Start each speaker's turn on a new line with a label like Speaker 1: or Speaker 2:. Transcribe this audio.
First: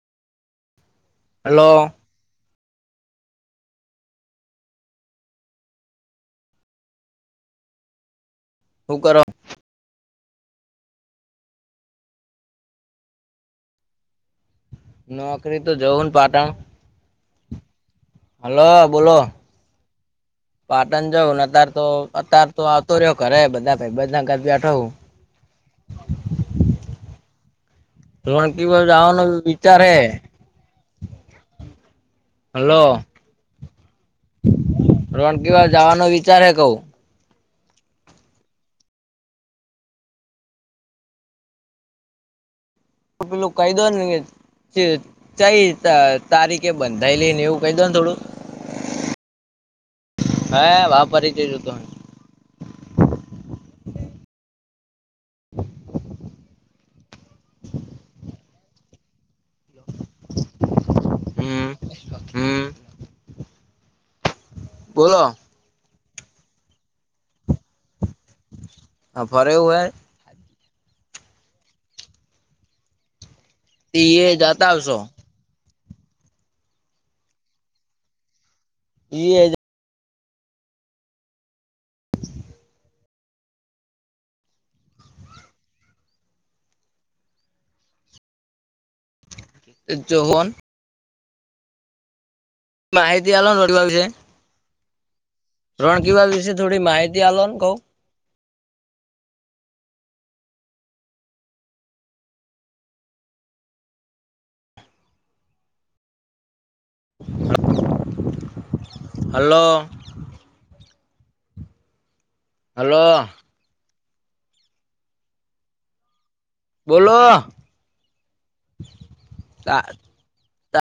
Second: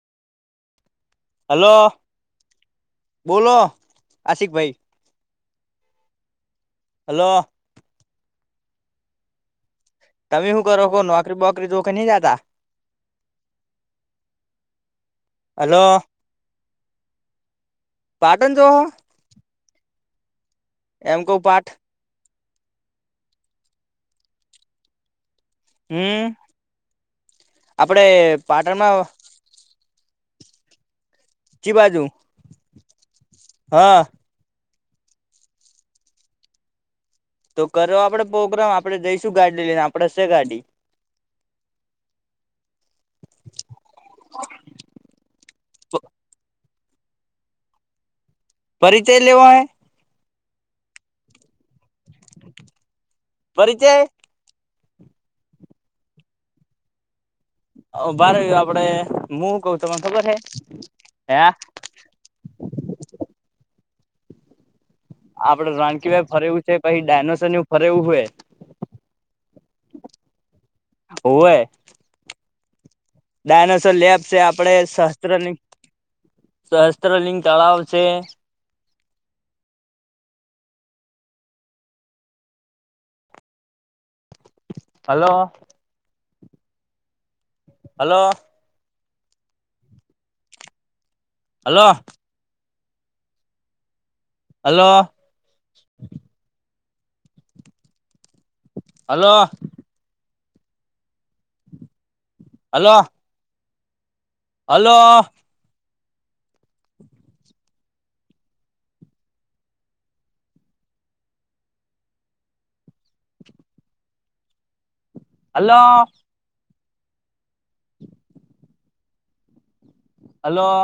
Speaker 1: હાલો
Speaker 2: hello
Speaker 1: બોલો આશિક ભાઈ hello.
Speaker 2: હુ કરો?
Speaker 1: તમે હુ કરો કો? નોકરી-બોકરી [unintelligible] ની જતા?
Speaker 2: નોકરી તો
Speaker 1: હલો
Speaker 2: જવાનું પાટણ
Speaker 1: પાટણ જો
Speaker 2: હાલો બોલો પાટણ
Speaker 1: એમ કઉ
Speaker 2: જાઉં ને
Speaker 1: પાઠ
Speaker 2: અત્યારે તો અત્યાર તો આવતો રહ્યો ઘરે બધા ભાઈના ઘરે બેઠો હુ
Speaker 1: હમ્મ આપડે પાટણમાં
Speaker 2: ચારે
Speaker 1: ચી બાજુ
Speaker 2: હાલો
Speaker 1: હા
Speaker 2: રોણકી વાવ જાવાનો વિચાર હે કઉ
Speaker 1: તો કરો આપડે પોગ્રામ આપડે જઈશું ગાડી લઈને આપડે સે ગાડી
Speaker 2: પેલુ કહી દોને કે ચે ચઈ ત તારીખે બંધાઈલી નેવું કહી દોને થોડું
Speaker 1: પરિચય લેવો હે
Speaker 2: હે વા પરીચય જોતો હે
Speaker 1: પરિચય
Speaker 2: [inaudible]
Speaker 1: ઊભારો આપડે મુ હું કઉ તમન ખબર હે [unintelligible]
Speaker 2: હમ્મ. બોલો
Speaker 1: આપડે રાણકીવાવ ફરે એવું છે, પહિ ડાયનોસોરને એવું ફરે એવું હે
Speaker 2: હ ફરેવું હે
Speaker 1: હોવે ડાયનોસોર
Speaker 2: હે ઈ
Speaker 1: લેબ
Speaker 2: એ
Speaker 1: છે,
Speaker 2: જતા
Speaker 1: આપડે
Speaker 2: આવશો
Speaker 1: શહસ્ત્રલિં સહસ્ત્રલિંગ તળાવ છે.
Speaker 2: ઈયે જ
Speaker 1: હાલો. હાલો.
Speaker 2: [inaudible]
Speaker 1: હાલો.
Speaker 2: માહિતી આલોન [unintelligible] શે
Speaker 1: હાલો.
Speaker 2: રોણકીવાવ વિશે થોડી માહિતી આલોન કઉ
Speaker 1: hello. Hello hello
Speaker 2: hello hello
Speaker 1: hello
Speaker 2: બોલો તાર
Speaker 1: હલો